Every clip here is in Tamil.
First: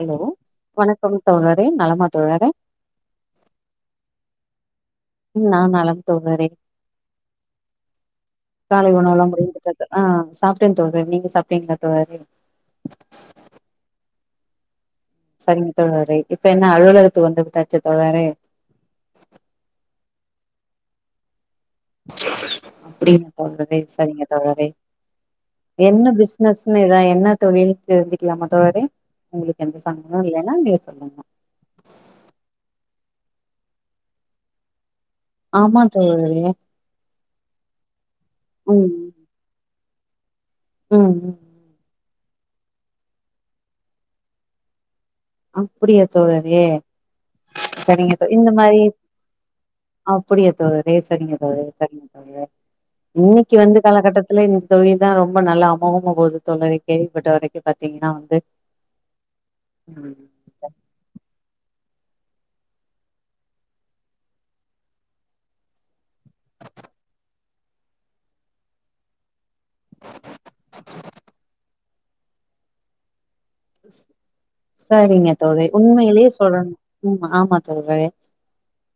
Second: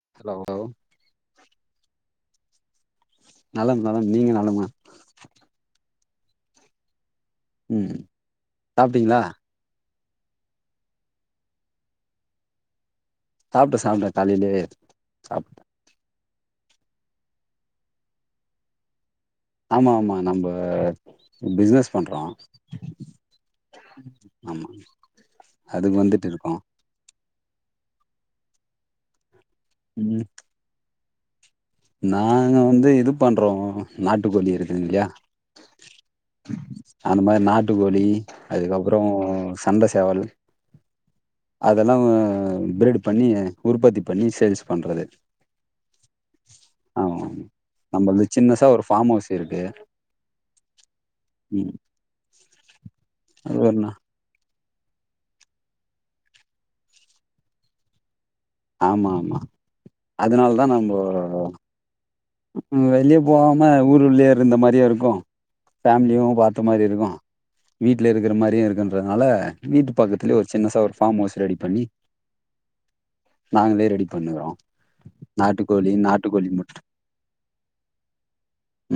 ஹலோ வணக்கம் தோழரே நலமா தோ வேற நலம் நலம் நீங்க நலமா ம் நா நலம் தோழரே ம் காலை சாப்ட்டீங்களா உணவெல்லாம் முடிஞ்சக்க ஆ சாப்ட்டேன் தோழரே நீங்க சாப்ட்டீங்களா தோழரே சாப்ட்டேன் சாப்ட்டேன் காலையிலே சரிங்க தோழரே இப்ப என்ன அலுவலகத்துக்கு வந்து தாச்சு தோழரே ஆமா ஆமா நம்ம அப்டிங்களா தோழரே சரிங்க தோழரே ஆமா அதுக்கு என்ன வந்துட்டு இருக்கோ பிஸ்னஸ்ன்னு எதா என்ன தொழில் தெரிஞ்சிக்கலாமா தோழரே உங்களுக்கு எந்த சங்கடமு ம் இல்லன்னா நீங்க சொல்லுங்க நாங்க வந்து இது பண்றோ நாட்டுக்கோழி இருக்குது இல்லையா ஆமா தோழரே அந்த மாரி நாட்டுக்கோழி ம் அதுக்கப்புறோ கந்தசேவல் ம் ம் அதெல்லாம் உ பிரீட் பண்ணி உற்பத்தி பண்ணி சேல்ஸ் பண்றது அப்புடிய தோழறே ஆமா சரிங்க நம்மளது தோ இந்த சின்னசா ஒரு மாரி ஃபார்ம் ஹவுஸ் இருக்கு அப்புடியா தோழரே சரிங்க தோழற ம் சரிங்க தோழற இன்னைக்கு அது வந்து ஒண்ணா காலகட்டத்துல இ தொழில் தா ரொம்ப நல்லா அமோகமா போது தோழரெ கேள்விப்பட்ட வரைக்கு பாத்தீங்கன்னா வந்து ஆமா ஆமா அதனால தா நம்போ உஹ் வெளியே போகாம ஊர் உள்யே இருந்த மாரியு இருக்கு ஃபேமிலியு பாத்த மாரி இருக்கு வீட்ல இருக்குற மாரியு இருக்குன்றதுனால வீட்டு பக்கத்துலயே ஒரு சின்னசா ஒரு ஃபார்ம் ஹவுஸ் ரெடி பண்ணி நாங்களே ச் ரெடி பண்ணுகிறோ சரிங்க தோல்றே நாட்டுக்கோழி உண்மையிலேயே நாட்டுக்கோழி சொல்லணு முட்ட உ ஆமா தோழறே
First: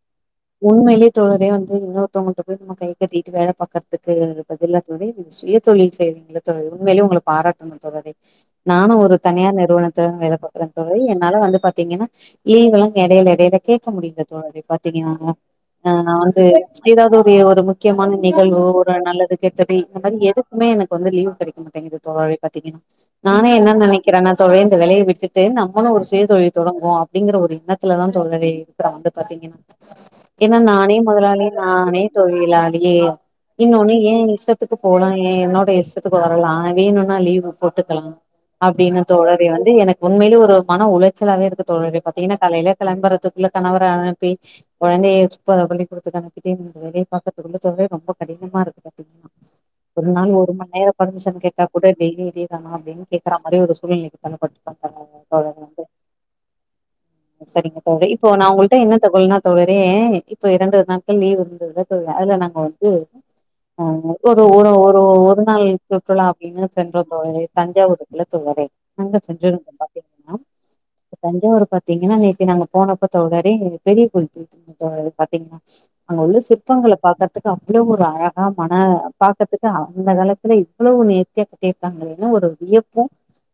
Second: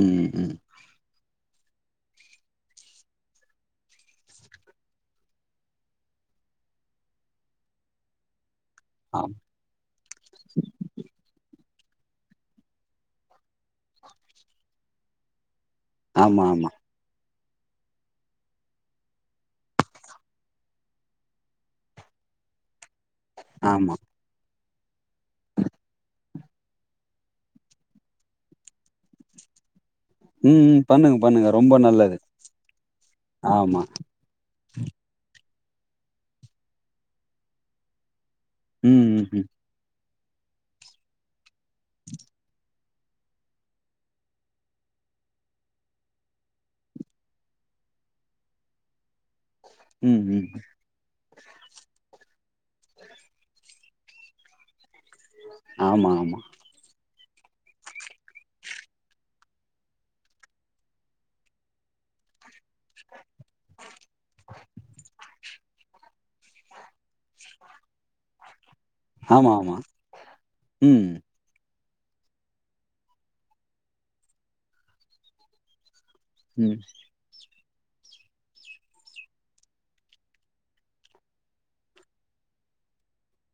ம் ம் உண்மையிலயே தோழறே வந்து இன்னொ ருத்தவங்க கிட்ட போய்ட்டு நம்ம கை கட்டிட்டு வேல பாக்குறதுக்கு பதில தோழரே நீங்க சுய தொழில் செய்றீங்களே தோழரே உண்மையிலே உங்கள பாராட்டணு தோழரே நானு ஓ ஆம் தனியார் நிறுவனத்துலதா வேல பாக்குற தோழரே என்னால வந்து பா த்தீங்கன்னா லீவுலா அஙக எடையில எடையில கேக்க முடியல தோழரே பாத்தீங்கன்னாங்க ஆஹ் நா ஆமா வந்து ஆமா ஏதாவது ஒ கே ஒரு முக்கியமான நிகழ்வு ஒரு நல்லது கெட்டது இந்த மாரி எதுக்குமே எனக்கு வந்து லீவ் கெடைக்க மாட்டேங்குது தோழரே பாத்தீங்கன்னா நானே என்ன ஆமா நனைக் தொழரே இந்த வேலைய விட்டுட்டு நம்மளு ஒரு சுய தொழில் தொடங்குவோ அப்டிங்கிற ஒரு எண்ணத்துலதா தோழரே இருக்கே வந்து பாத்தீங்கன்னா ஏன்னா ம் ம் நானே பண்ணுங்க முதலாளி பண்ணுங்க ரொம்ப நானே நல்லது தொழிலாளியே ஆமா இன்னொன்னு ஏ இஷ்டத்துக்கு போலா ஏ என்னோ ஏ இஷ்டத்துக்கு வரலா வேணுனா லீவ் போட்டுக்கலா ம் அப்டின்னு ம் தோழரே வந்து எனக்கு உண்மையிலே ஒரு மன உளைச்சலாவே இருக்கு தோழரே பாத்தீங்கன்னா காலையில கெளம்பறதுக்குள்ள கணவர அனுப்பி கொழந்தைய சுப்ப பள்ளி கூடத்துக்கு அனுப்பிட்டு வேலய பாக்கறதுக்குள்ள தோழரே ரொம்ப கடினமா இருக்கு பாத்தீங்கன்னா ஒரு ம் நாள் ம் ஒரு ம் மணி நேர பர்மிஷன் கேட் டா கூட டெய்லியு இதேதான அப்டின் கே க்றா மாரி ஒரு சூழ்நிலைக்கு தள்ளப்பட்டுருக ஆமா ஆமா சரிங்க தோழரே இப்போ நா உங்கள்ட தகவல்னா தோழரே இப்போ இரண்டு நாட்கள் லீவ் இருந்ததுல தோழரே அதுல நாங்க வந து ஆ ஒரு ஒரு ஒரு ஒரு நாள் லீவ்கு சுற்றுலா அப்டின்னு சென்றோ தோழரே தஞ்சாவூரு இல்ல தோழரே நங்க ஆமா செஞ்சோருங்க ஆமா பாத்தீங்கன்னா ம் இப்ப தஞ்சாவூர ப பாத்தீங்கன்னா நேத்தி நாங்க போனப்ப தோழரே பெரிய கோயில் [inaudible] பாத்தீங்கன்னா அங்க உள்ள ம் சிற்பங்கள பாக்கறதுக் கு அவ்ளோ ஒரு அழகா மன பாக்கதுக்கு அந்த காலத்துல இவ்வளவு நேத்தியா கட்டியிருக்காங்களேனு ஒரு வியப் பொ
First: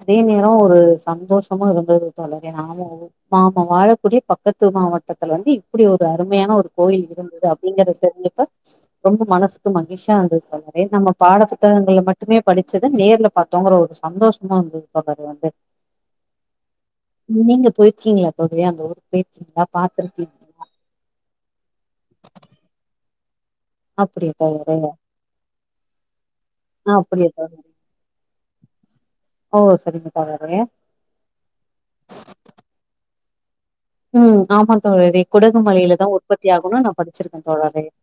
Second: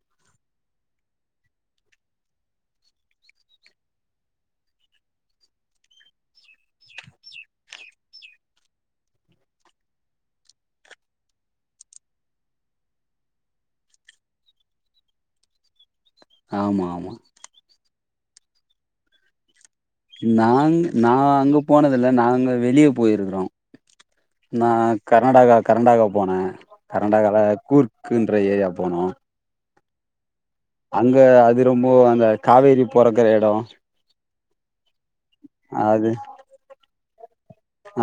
அதே நேர ஒரு சந்தோஷமு இருந்தது தோழரே நாமோ நாம வாழக்கூடிய பக்கத்து மாவட்டத்துல வந்து இப்டி ஒரு அருமையான ஒரு கோயில் இருந்தது அப்டிங்ற தெரிஞ்சப்ப ரொம்ப மனசுக்கு மகிழ்ச்சியா இருந்தது தோழரே நம்ம பாட புத்தகங்கள்ல மட்டுமே படிச்சத நேர்ல பார்த்தோங்குற ஒரு ச் சந்தோஷமா இருந்தது தோழரே வந்து ஆமா ஆமா இருக்கீங்களா தோழர அந்த ஊர் போயிர்கீங்களா நாங் நா அங்க போனதில்ல நாங்க வெளிய போயிருக்கிறோ அப்டியா நா தோழரே கர்நாடகா கர்டாக போனே அப்டியா கர்டாகால தோழரே கூர்க்குன்ற ஏரியா போனோ ஓ சரிங்க தோழரே அங்க அது ரொம்ப அந்த காவேரி பொறக்ற எடோ ம் ஆமாங் தோழரே குடகு மலையில தா உற்பத்தியாகுனு நம் படிச்சிருக்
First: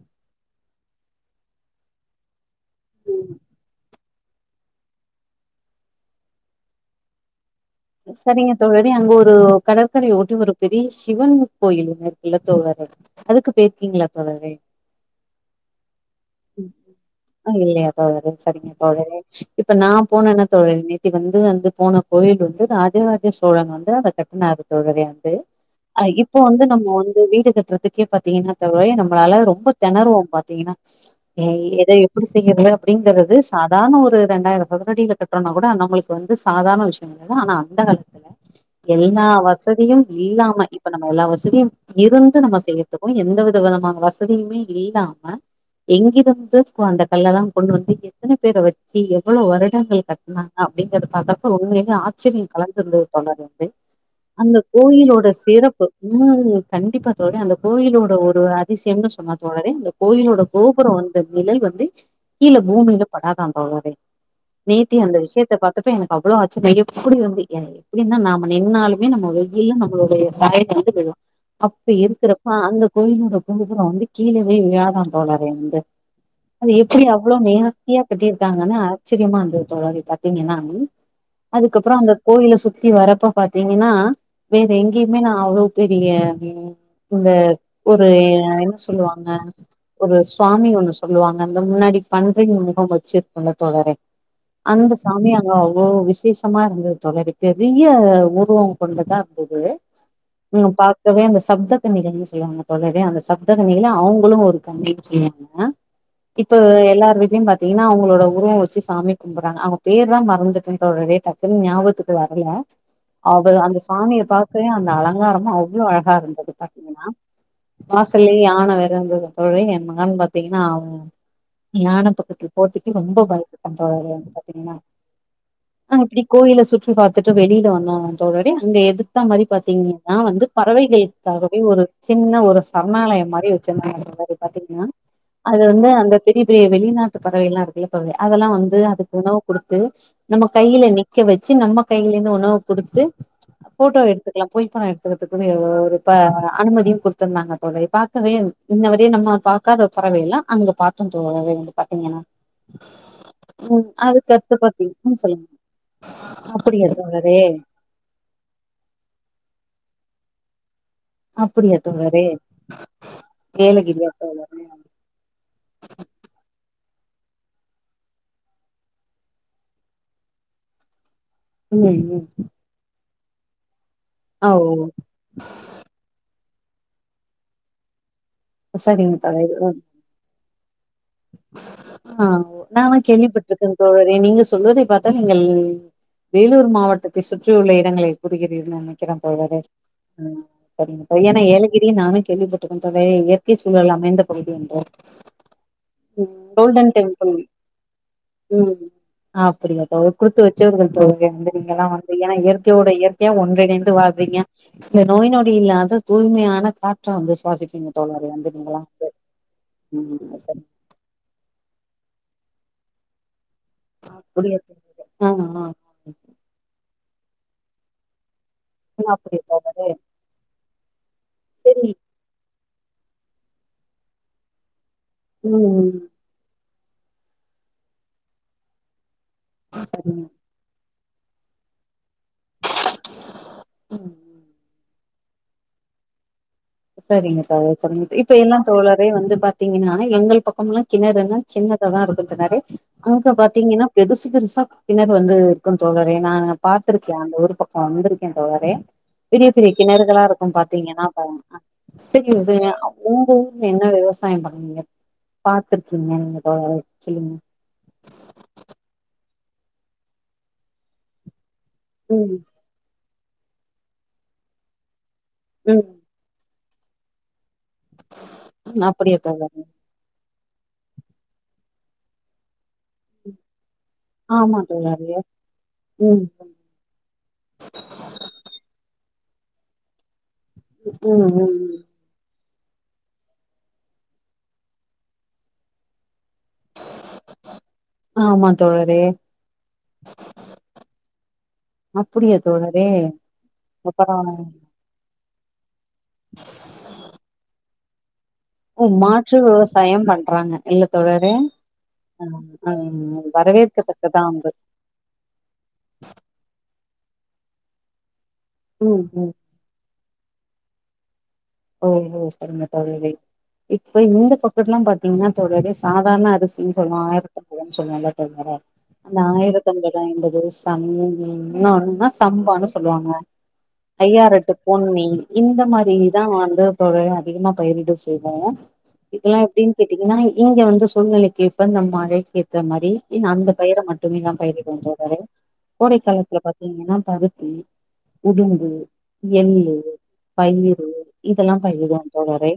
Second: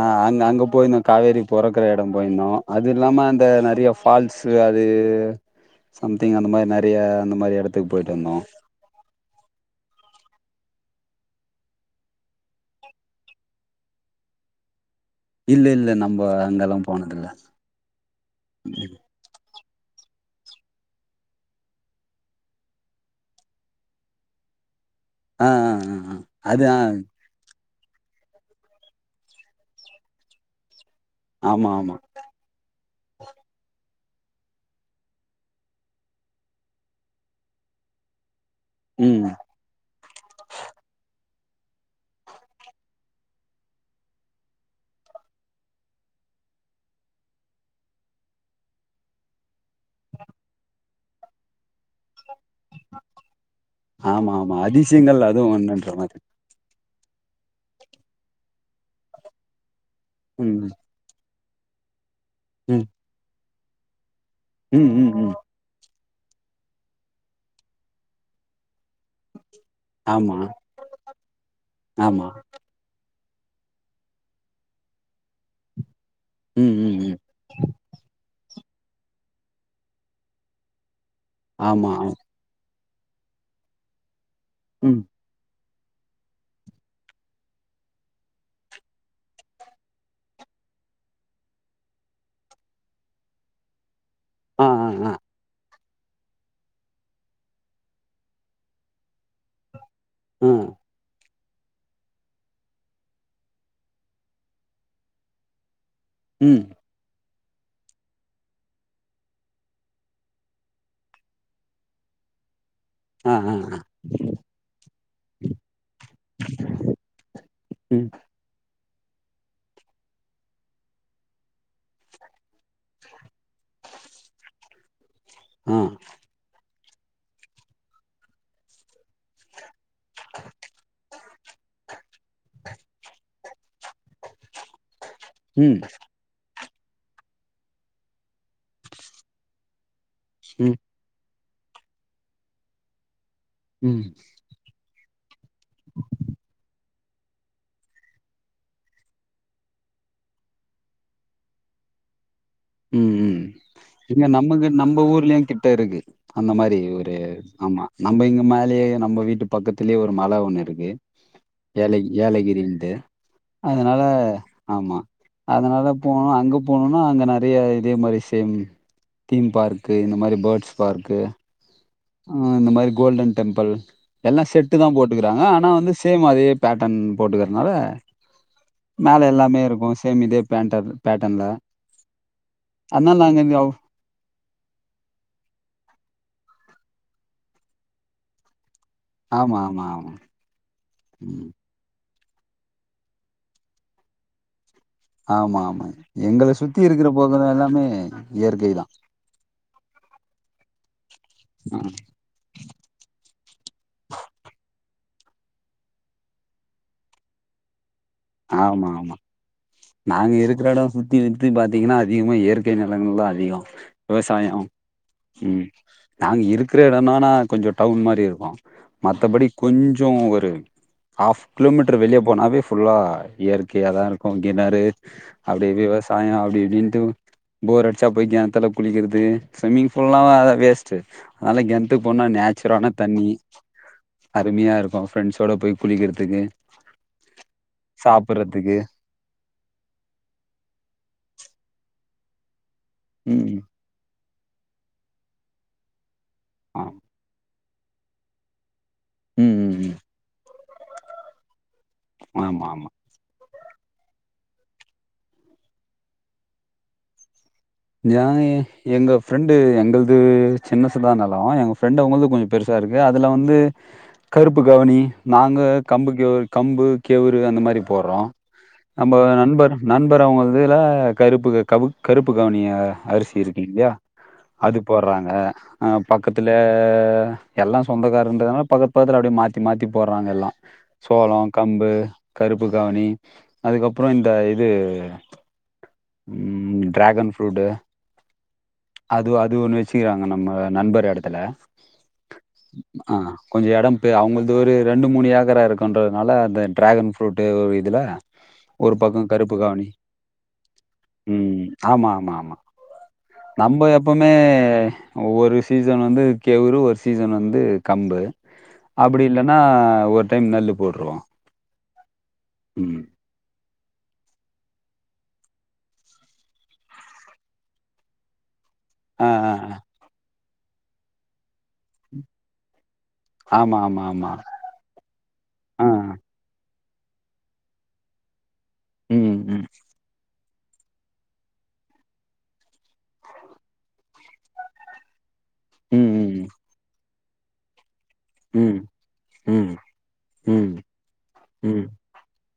ஆஹ் அங்க அங்க போயிருந்தோ காவேரி பொறக்ற எட போயிருந்தோ அது ம் இல்லாம அந்த நெறைய ஃபால்ஸு அது சம்திங் அந்த மாரி நெறைய அந்த மாரி எடத்து சரிங்க தோழரே அங்க ஒரு கடற்கரய ஒட்டி ஒரு பெரிய சிவன் கோயிலொன்னு இருக்குல்ல தோழரே அதுக்கு போயிருக்கீங்களா தோழரே இல்ல இல்ல நம்ப அங்கெல்லா போனதில்ல ஹ் இல்லயா தோழரே சரிங்க தோழரே இப்ப நா போனனா தோழர் நேத்திக்கு வந்து வந்து போன கோயில் வந்து ராஜ ராஜ சோழன் வந்து அத கட்னாரு ஆ ஆ ஆ [unintelligible] ஆஹ் ஆ இப்போ வந்து அது ஆ நம்ம வந்து வீடு கட்டுற அதுக்கே பாத்தீங்கன்னா தோழரே நமளால ரொம்ப தெனருவோ பாத்தீங்கன்னா ஏ ஆமா எத ஆமா எப்டி செய்யிறது அப்டிங்றது சாதாரண ஒரு ரெண்டாயிர சதுரடியில கட்டுறோம்னா கூட அந்த அவங்களுக்கு வந்து சாதரண விஷய ஆனா அந்த காலத் ம் எல்லா வசதியு இல்லாம இப்ப நம்ம எல்லா வசதி இருந்து நம்ம செய்யதுக்கு எந்த வித விதமான வசதியுமே இல்லாம எங்கிருந்து அந்த கல்லெல்லா கொண்டு வந்து எத்தன பேர வச்சு எவ்வளவு வருடங்கள் கட்டுனாங்க அப்டிங்கறத பாக்க உண்மயிலேயே ஆச்ச சரி கலந்திருந்தது [unintelligible] வந்து ஆமா ஆமா அந்த அதிசயங்கள் கோயிலோட அதுவு சிறப்பு ஒன்னுன்ற மாரி இன்ன கண்டிப்பா தோழரே அந்த கோயிலோட ஒரு அதிசயம்னு சொன்னா தோழரே கோயிலோட ம் கோபுர வந்து நிழல் வந்து கீழ ம் பூமியில படாதாம் தோழரே ம் நேத்தி ம் அந்த ம் விஷயத்த பாத்தப்ப எனக்கு அவ்ளோ அச்ச நய்யப் அப்டி வந்து எ எப்படின்னா நாம நின்னாலு நம்ம வெயில் நம்மளுடைய ஆமா சாய வந்து விழு அப்ப ஆமா இருக்கிறப்ப அந்த கோயிலோட ப்புற வந்து கீழே போய் வியாதா போலற வந்து அது ம் ம் எப்படி ம் அவ்வளோ நேர்த்தியா கட்டிரு இருக்காங்கனா ஆச்சரியமாருந்தது தோழரே பாத்திங்கனா ஆமா அதுக்கப்புற அந்த கோயில சு சுத்தி வரப்ப பாத்திங்கனா வேற ம் எங்கயுமே நா அவ்ளோ பெரிய இந்த ஒரு என்ன சொல்லுவாங்க ஒரு ஸ்வாமி ஒண்ணு சொல்லுவாங்க அந்த முன்னாடி பன்றி முகம் வச்சுருக்குல தோழரே ஆ ஆ அந்த ஆ சாமி அங்கோ ஓ விசேஷ மா இருந்துது தோழரே பெரிய ஊதுவ கொண்டதா இருந்துது ஆ ங்க பாக்கவே அந்த சப்த கன்னிகள்னு சொல்லுவாங்க தோழரே அந்த சப்த கன்னிகள்ல அவுங்குளு ஒரு கன்னினு சொல்வாங்க இப்ப ம் எல்லார் வீட்லயு பாத் திங்னா அவுங்களோட உருவ வச்சு சாமி கும்பர்றாங்க அவங்க பேர்தா மறந்துட்ட தோழரே டக் குன் ஞாபகத்துக்கு வரல ஆ அவ ஆ அந்த ஆ சுவாமியை பாக்கவே அந்த அலங்காரமு அவ்ள அழகா இருந்துது பாத்திங்கனா ம் வாசல்லயே யான வேற இருந்துது தோழரே என் மகன் பாத்திங்னா அவ யான பக்கத்துல போறதுக்கே ரொம்ப பயப்பட்ட தோழரே வந்து பாத்திங்கனா அ கோவில சுற்றி பாத்துட்டு வெளில வந்தோ தோழரே அங்க எதுத்தா மாரி பாத்திங்க னா வந்து பறவைகள் காகவே ஒரு சின்ன ஒரு சரணாலயம் மாரி வெச்சிருந்தாங்க தோழரே பாத்திங்னா அது ம் வந்து அந்த தெரி து வெளிநாட்டு பறவைகள்ல்லா இருக்குல்ல தோழரே அதெல்லா வந்து அதுக்கு உணவு குடுத்து நம்ம ம் கைல நி வெச்சு நம்ம கைல இருந்து உணவு குடுத்து ம் ஃபோட்டோ எடுத்துக்கலா போய் பா ஒரு ஒரு பா அனுமதியு குடுத் ருந்தாங்க தோழரே பாக்கவே இன்னவரையு நம்ம பாக்காத பறவையெல்லா அங்க பாத்தோ தோழரே வந்து பாத்திங்கனா ம் இங்க அதுக்கடுத்து நமக்கு நம்ம பாத்திங்னா ஊர்லயு சொல்லுங்க கிட்ட இருக்கு அந்த மாரி அப்படியா ஒரு தோழரே ஆமா நம்ம இங்க மேலயே நம்ம வீட்டு பக்கத்துலயே ஒரு மல ஒண்ணு இருக்கு அப்படியா ஏல தோழரே ஏலகிரின்ட்டு அதனால ஏலகிரியா தோழரே ஆமா அதனால போணோ அங்க போணோன் ஆ அங்க இதயே இதே மாரி சேம் தீம் பார்க்கு இந்த மாரி பேர்ட்ஸ் பார்க்கு ம் இந்த மாரி கோல்டன் டெம்பிள் எல்லா ஆ ஓ செட்டு தா போட்டுக்குறாங்க ஆனா வந்து சேம் அதே பேட்டன் போட்டுக்குறதுனால சரிங்க மேல எல்லாமே தோழரே இருக்கு சேம் இதே [unintelligible] ஆ ஒ நா ஆனா அதனால கேள்வி நாங்க இங்க- பட்டிருக்கே தோழரே நீங்க சொல்வதை பார்த்தால் நீங்கள் வேலூர் மாவட்டத்தை சுற்றி உள்ள இடங்களை கூறுகிறீர்கள் [unintelligible] நெனக்கிறேன் தோழரே ஆமா ஆமா ஆமா ம் ஏ ம் பையன ஏலகிரி நானு கேள்விப்பட்டுருக்கே தோழர் இயற்கைச் சூழல் அமைந்த பகுதி என்று ஆமாம் கோல்டன் டெம்பில் இயற்கை தா அப்படி குடுத்து வ [unintelligible] [unintelligible] தோழர் எங்க இங்கெல்லா வந்து ஏன்னா இயற்கையோட இயற்கையா ஒன்றிணைந்து வாழ்றீங்க இந்த நோய் நொடி இல்லாத தூய்மையான காற்ற வந்து சுவாசிப்பீங்க தோழரே வந்து நீங்கல்லா ஆமா வந்து ஆமா நாங்க ம் சரி இருக்கிற எட சுத் சுத்திக்கித்தி பாத்திங்கன்னா அதிகமாக இயற்கை நெலங்கள் தா அதிக விவசாய அப்படியா தோழரே ஆ ஆ ம் நாங் இருக்கு பெரிய எடமானா கொஞ்சொ டவுன் மாரி இருக்கு ஆ அப்படியா மத்தபடி தோழரே கொஞ்சோ ஒரு ஹாஃப் சரி கிலோமீட்டர் வெளியே போனாவே புல்லா இயற்கையா தா இருக்கு கிணறு அப்டியே ம் விவசாய அப்டி இப்டின்னு ம் போர் அடிச்சா போய் கெணத்துல குளிக்கிறது ஸ்வம்மிங் ஃபுல்லா சரிங்க வேஸ்ட் [unintelligible] த்து போனா நேச்சுரான தண்ணி ம் அருமையாருக்கு ஃப்ரெண்ட்ஸ்ஸோட போய் குளிக்கிறத்துக்கு சரிங்க தோழர் [unintelligible] இப்ப எல்லா தோழரே வந்து பாத்தீங்கன்னா எங்கள் பக்கமெல்லா கிணறுன்னா சின்னதா தா இருக்கு கொஞ்சோ [unintelligible] அங்கங்க ம் பாத்தீங்கன்னா பெதுசு பெருசா பின்னாடி வந்து இருக்கு தோழர் அது நானு ஆ பாத்துருக்கே அந்த ஒரு பக் வந்துருக்கே தோழரே பெரிய ம் பெரிய ம் ம் கிணறுகளா இருக்கு பாத் தீங்கனா போவு செரிங்க செர ஆமா கொஞ்சங்க ஆமா உங்க ஊர் ஊர்ல என்ன விவசாயம் பண்ணுணீங்க பாத்துருக்கீங்க நீங்க தோழரே சொல்லுங்க ஏ எங்க ஃப்ரெண்டு எங்களது சின்னசுதா நெலோ எங்க ஃப்ரெண்ட் அவங்கள்து ம் கொஞ்சோ பெருசா இருக்கு ஏ அதுல வந்து கருப்பு கவனி நாங்க ம் கம்புக்கு இது கம்பு கேவுரு அந்த மாரி மாதி போடுறோ நம்ம அப்படியா தோழரே நண்பர் நண்பர் அவுங்க இதுல கருப்பு கவு கருப்பு கவனிய அரிசி இருக்கு இல்லையா ஆமா அது தோழரே போடுறாங்க ஆ ம் பக்கத்துல எல்லா சொந்தக்காரங்கன்றதுனால பக்கத்து பக்கத்துல அப்டியே மாத்தி மாத்தி போட்றாங்க எல்லா ம் சோளோ ம் கம்பு கருப்பு கவனி அதுக்கப்பறோ இந்த இது ம் டிராகன் புரூட் ஆமா தோழரே அது அது ஒண்ணு வச்சிக்கிறாங்க நம்ம நண்பர் இடத்துல அப்டியா தோழரே ஆ கொஞ்சோ எடே இப்ப அப்பறோ அவங்கள்து ஒரு ரெண்டு மூணு ஏக்கரா இருக்குன்றதுனால அந்த டிராகன் ஃப்ரூட் இதுல ஓ ஒரு பக்கோ மாற்று கருப்பு கவுனி விவசாயம் பண்றாங்க இல்ல தோழரே நம்ப வரவேற்கத்தக்கதா எப்பவுமே வந்து ஒவ்வொரு சீசன் வந்து கேவுரு ஒரு சீசன் வந்து து கம்பு ம் அப்டி ம் இல்லன்னா ஒரு டைம் நெல்லு போட்ருவோ ஓஹோ சரிங்க ம் தோழரே இப்ப இந்த பக்கட்ல்லா பாத்தீங்கனா தோழரே சாதாரண அரிசின்னு சொல்லுவோ ஆயிரத்தான்னு சொல்லுவோல்ல தோழரே அந்த ஆ ஆ ஆயிரத்தெம்பது ஐம்பது ஸ் தண்ணி வேணு என்ன ஒன்னா சம்பான்னு சொல்லுவாங்க ஆ ஆமா ஆமா ஆமா ஐயாரெட்டு பொன்னி இந்த ஆ மாரி நா வந்து தோழரே அதிகமா பயிரிட செய்வோ ம் இதெல்லா ம் எப்படின்னு கேட்டீங்கனா இங்க வந்து சூழ்நிலைக்கு இப்ப நம் மழைக்கு ஏத்த மாரி அந்த பயிர மட்டுமே தா பயிரிட [unintelligible] கோடை ம் காலத்துல ம் பாத்தீங்கனா பாரு உடும்பு ம் எள்ளு ம் ம் பயிறு ம் ம் ல்லாம் [unintelligible] தோழரே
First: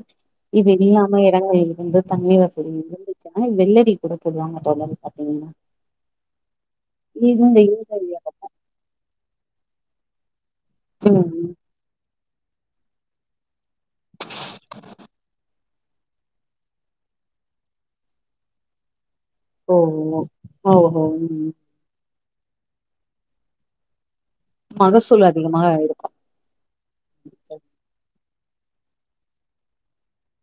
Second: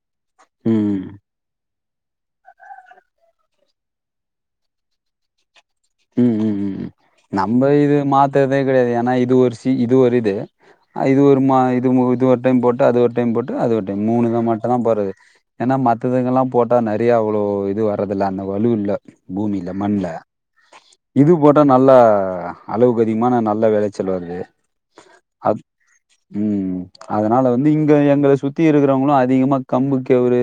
இது ம் இல்லாம இடங்கள் வந்து தண்ணமை வசதி இருந்துச்சுன்னா வெள்ளரி கூட போடுவாங்க தோழரே பாத்தீங்கன்னா ம் ம் ம் இந்த நம்ம இது மாத்தறதே கிடையாது ஏன்னா இது ஒரு சி இது ஒரு இது அ இது ஒரு மா இது இது ஒரு டைம் போட்டு அது ஒரு டைம் போட்டு அது ஒரு டைம் மூணு தா மட்டு தா போறது ஏன்னா மத்ததுங்கல்லாம் போட்டா நிறைய அவ்வளோ இது வர்றதில்ல அந்த வலுஇல்ல பூமில மண்ல ஹோ ஓ ம் ஹ அளவுக்கு அதிகமான நல்ல விளைச்சல் வருது மகசூல் அ அதிகமா இருக்கு உம் அதனால வந்து இங்க எங்க சுத்தி இருக்கிறவங்களும் அதிகமாக கம்பமு கேவுரு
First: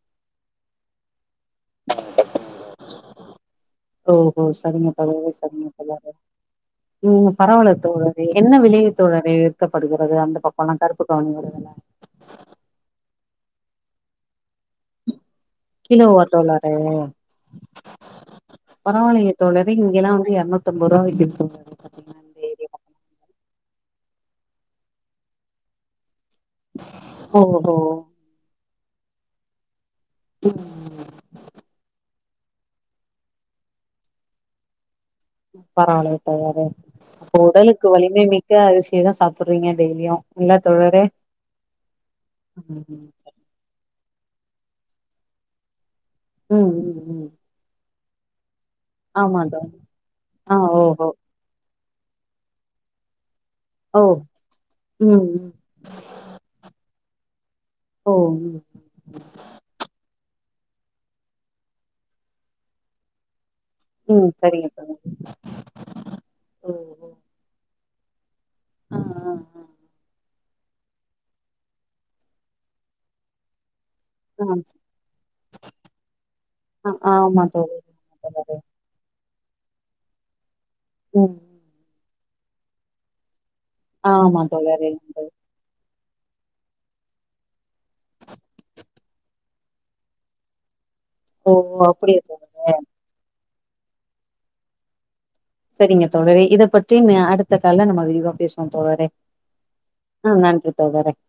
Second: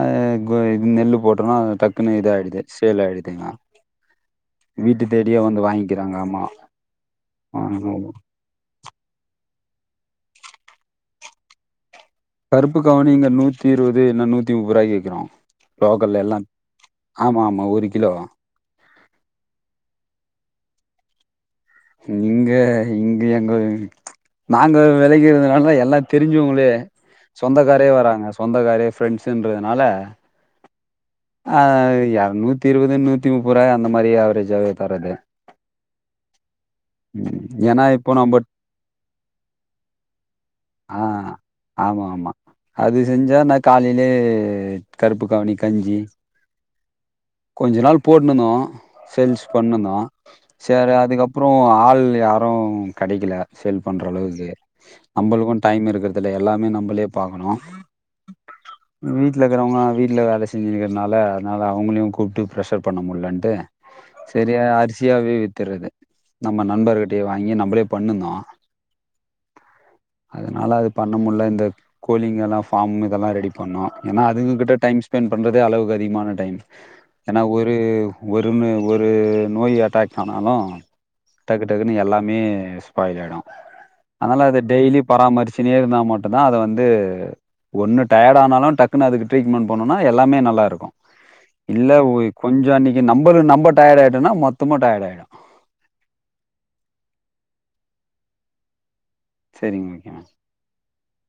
அ கொ இது நெல் போட் ஹ டக்குன்னு இது ஆய்டுது சேல் ஆயிடுது ஓஹோ சரிங்க தோழரே சரிங்க தோழரே வாங்கிக்கிறாங்க ஆமாம் ம் பரவல தோழரே என்ன வி இளைய தோழரே விற்கப்படுகிறது அந்த பக்கம்ல்லாம் கருப்பு கவணி கருப்பு கவனி இங்க நூத்தி இருபது இல்ல நூத்தி கிலோவா தோழரே ஆமாம் ஆமாம் ஒரு கிலோ பரவாலையே தோழரு இங்கல்லாம் வந்து இரநூத் அம்போற்ப விக்கிது இங்க இங்க எங்க நாங்க விலைகிறதுனால எல்லா தெரிஞ்சவங்களே ஓஹோ சொந்தக்காரே வராங்க சொந்தக்காரே ஃப்ரெண்ட்ஸுன்றதுனால ம் ஆஹ் ய நூத்தி இருபதுன்னூத்தி முப்பது ரூாய் அந்தமாதிரி ஆவரேஜாவவே தராது பரவல தோழரே அப்ப ம், ஏன்னா உடலுக்கு இப்போ வலிமை நம்ம மிக்க அரிசியதா சாப்பிடுறீங்க டெய்லியும் இல்ல ஆ தோழரே இதே கருப்பு கவுனி கஞ்சி ம் ம் ம் போட்டுணுதோ ஆமா செல்ஸ் தோழி பண்ணுயிருதோ ஆ செரி ஓஹோ அதுக்கப் ஆள் யாரு கடைக்கல சேல் ஓ பண்ற அளவுக்கு ம் ம் நம்பளுக்கும் டைம் இருக்கற்துல்ல எல்லாமே நம்பளே பாகணு ஓ ம் வீட்லக்குறவ்ங்க வீட்ல வேல செ செஞ்சின்னுர்க்கனால அத்னால அவங்களியு கூப்ட்டு ப்ரஷர் பண்ண முட்லன்டு ம் சரிங்க தோழ நம்ம நண்பர்கிட்டே வாங்கி நம் ம்பளே பண்ணுந்தோ ஆஹ் ஆஹ் ஆஹ் அதனால அது பண்ணமுல்ல இந்த கோலிங்கெல்லாம் ஃபாம் இதல்லாம் ரெடி பண்ணோம் ஏன்னா ஆ அதுங்க கிட்ட டைம் ஸ்பெண் பண்றதே அளவுக்கு அதிகமான டைம் ஆ ஆ ஏன்னா ஆமா தோழி ஒரு ஆமா தோழரே ஒருமு ஒரு நோயி அட்டாக் ஆனாலு ம் டக்கு டக்குனு எல்லாம் மே ஸ்பாயில் ஆயிடும் ஆமா அனால அத தோழரே டெய்லி பராமரிச்சினே இருந்தா மட் ப்ப தா அது வந்து ஒன்னு டயட் ஆனாலு டக்குனு அதுக்கு ட்ரீட்மெண்ட் பண்ணனு எல்லாமே நல்லாருக்கும் ஓ இல்ல அப்படியா ஓய் கொஞ்ச தோழரே அன்னக்கி நம்பல நம்பட் டயர் ஆயிட்டனா மொத்தமு டயட் ஆயிடும் செரிங்க தோழரே இத பற்றி அடுத்த கால்ல நம்ம விரிவா பேசுவோம் தோழரே சரிங்க ஓகே ஆ நன்றி [unintelligible]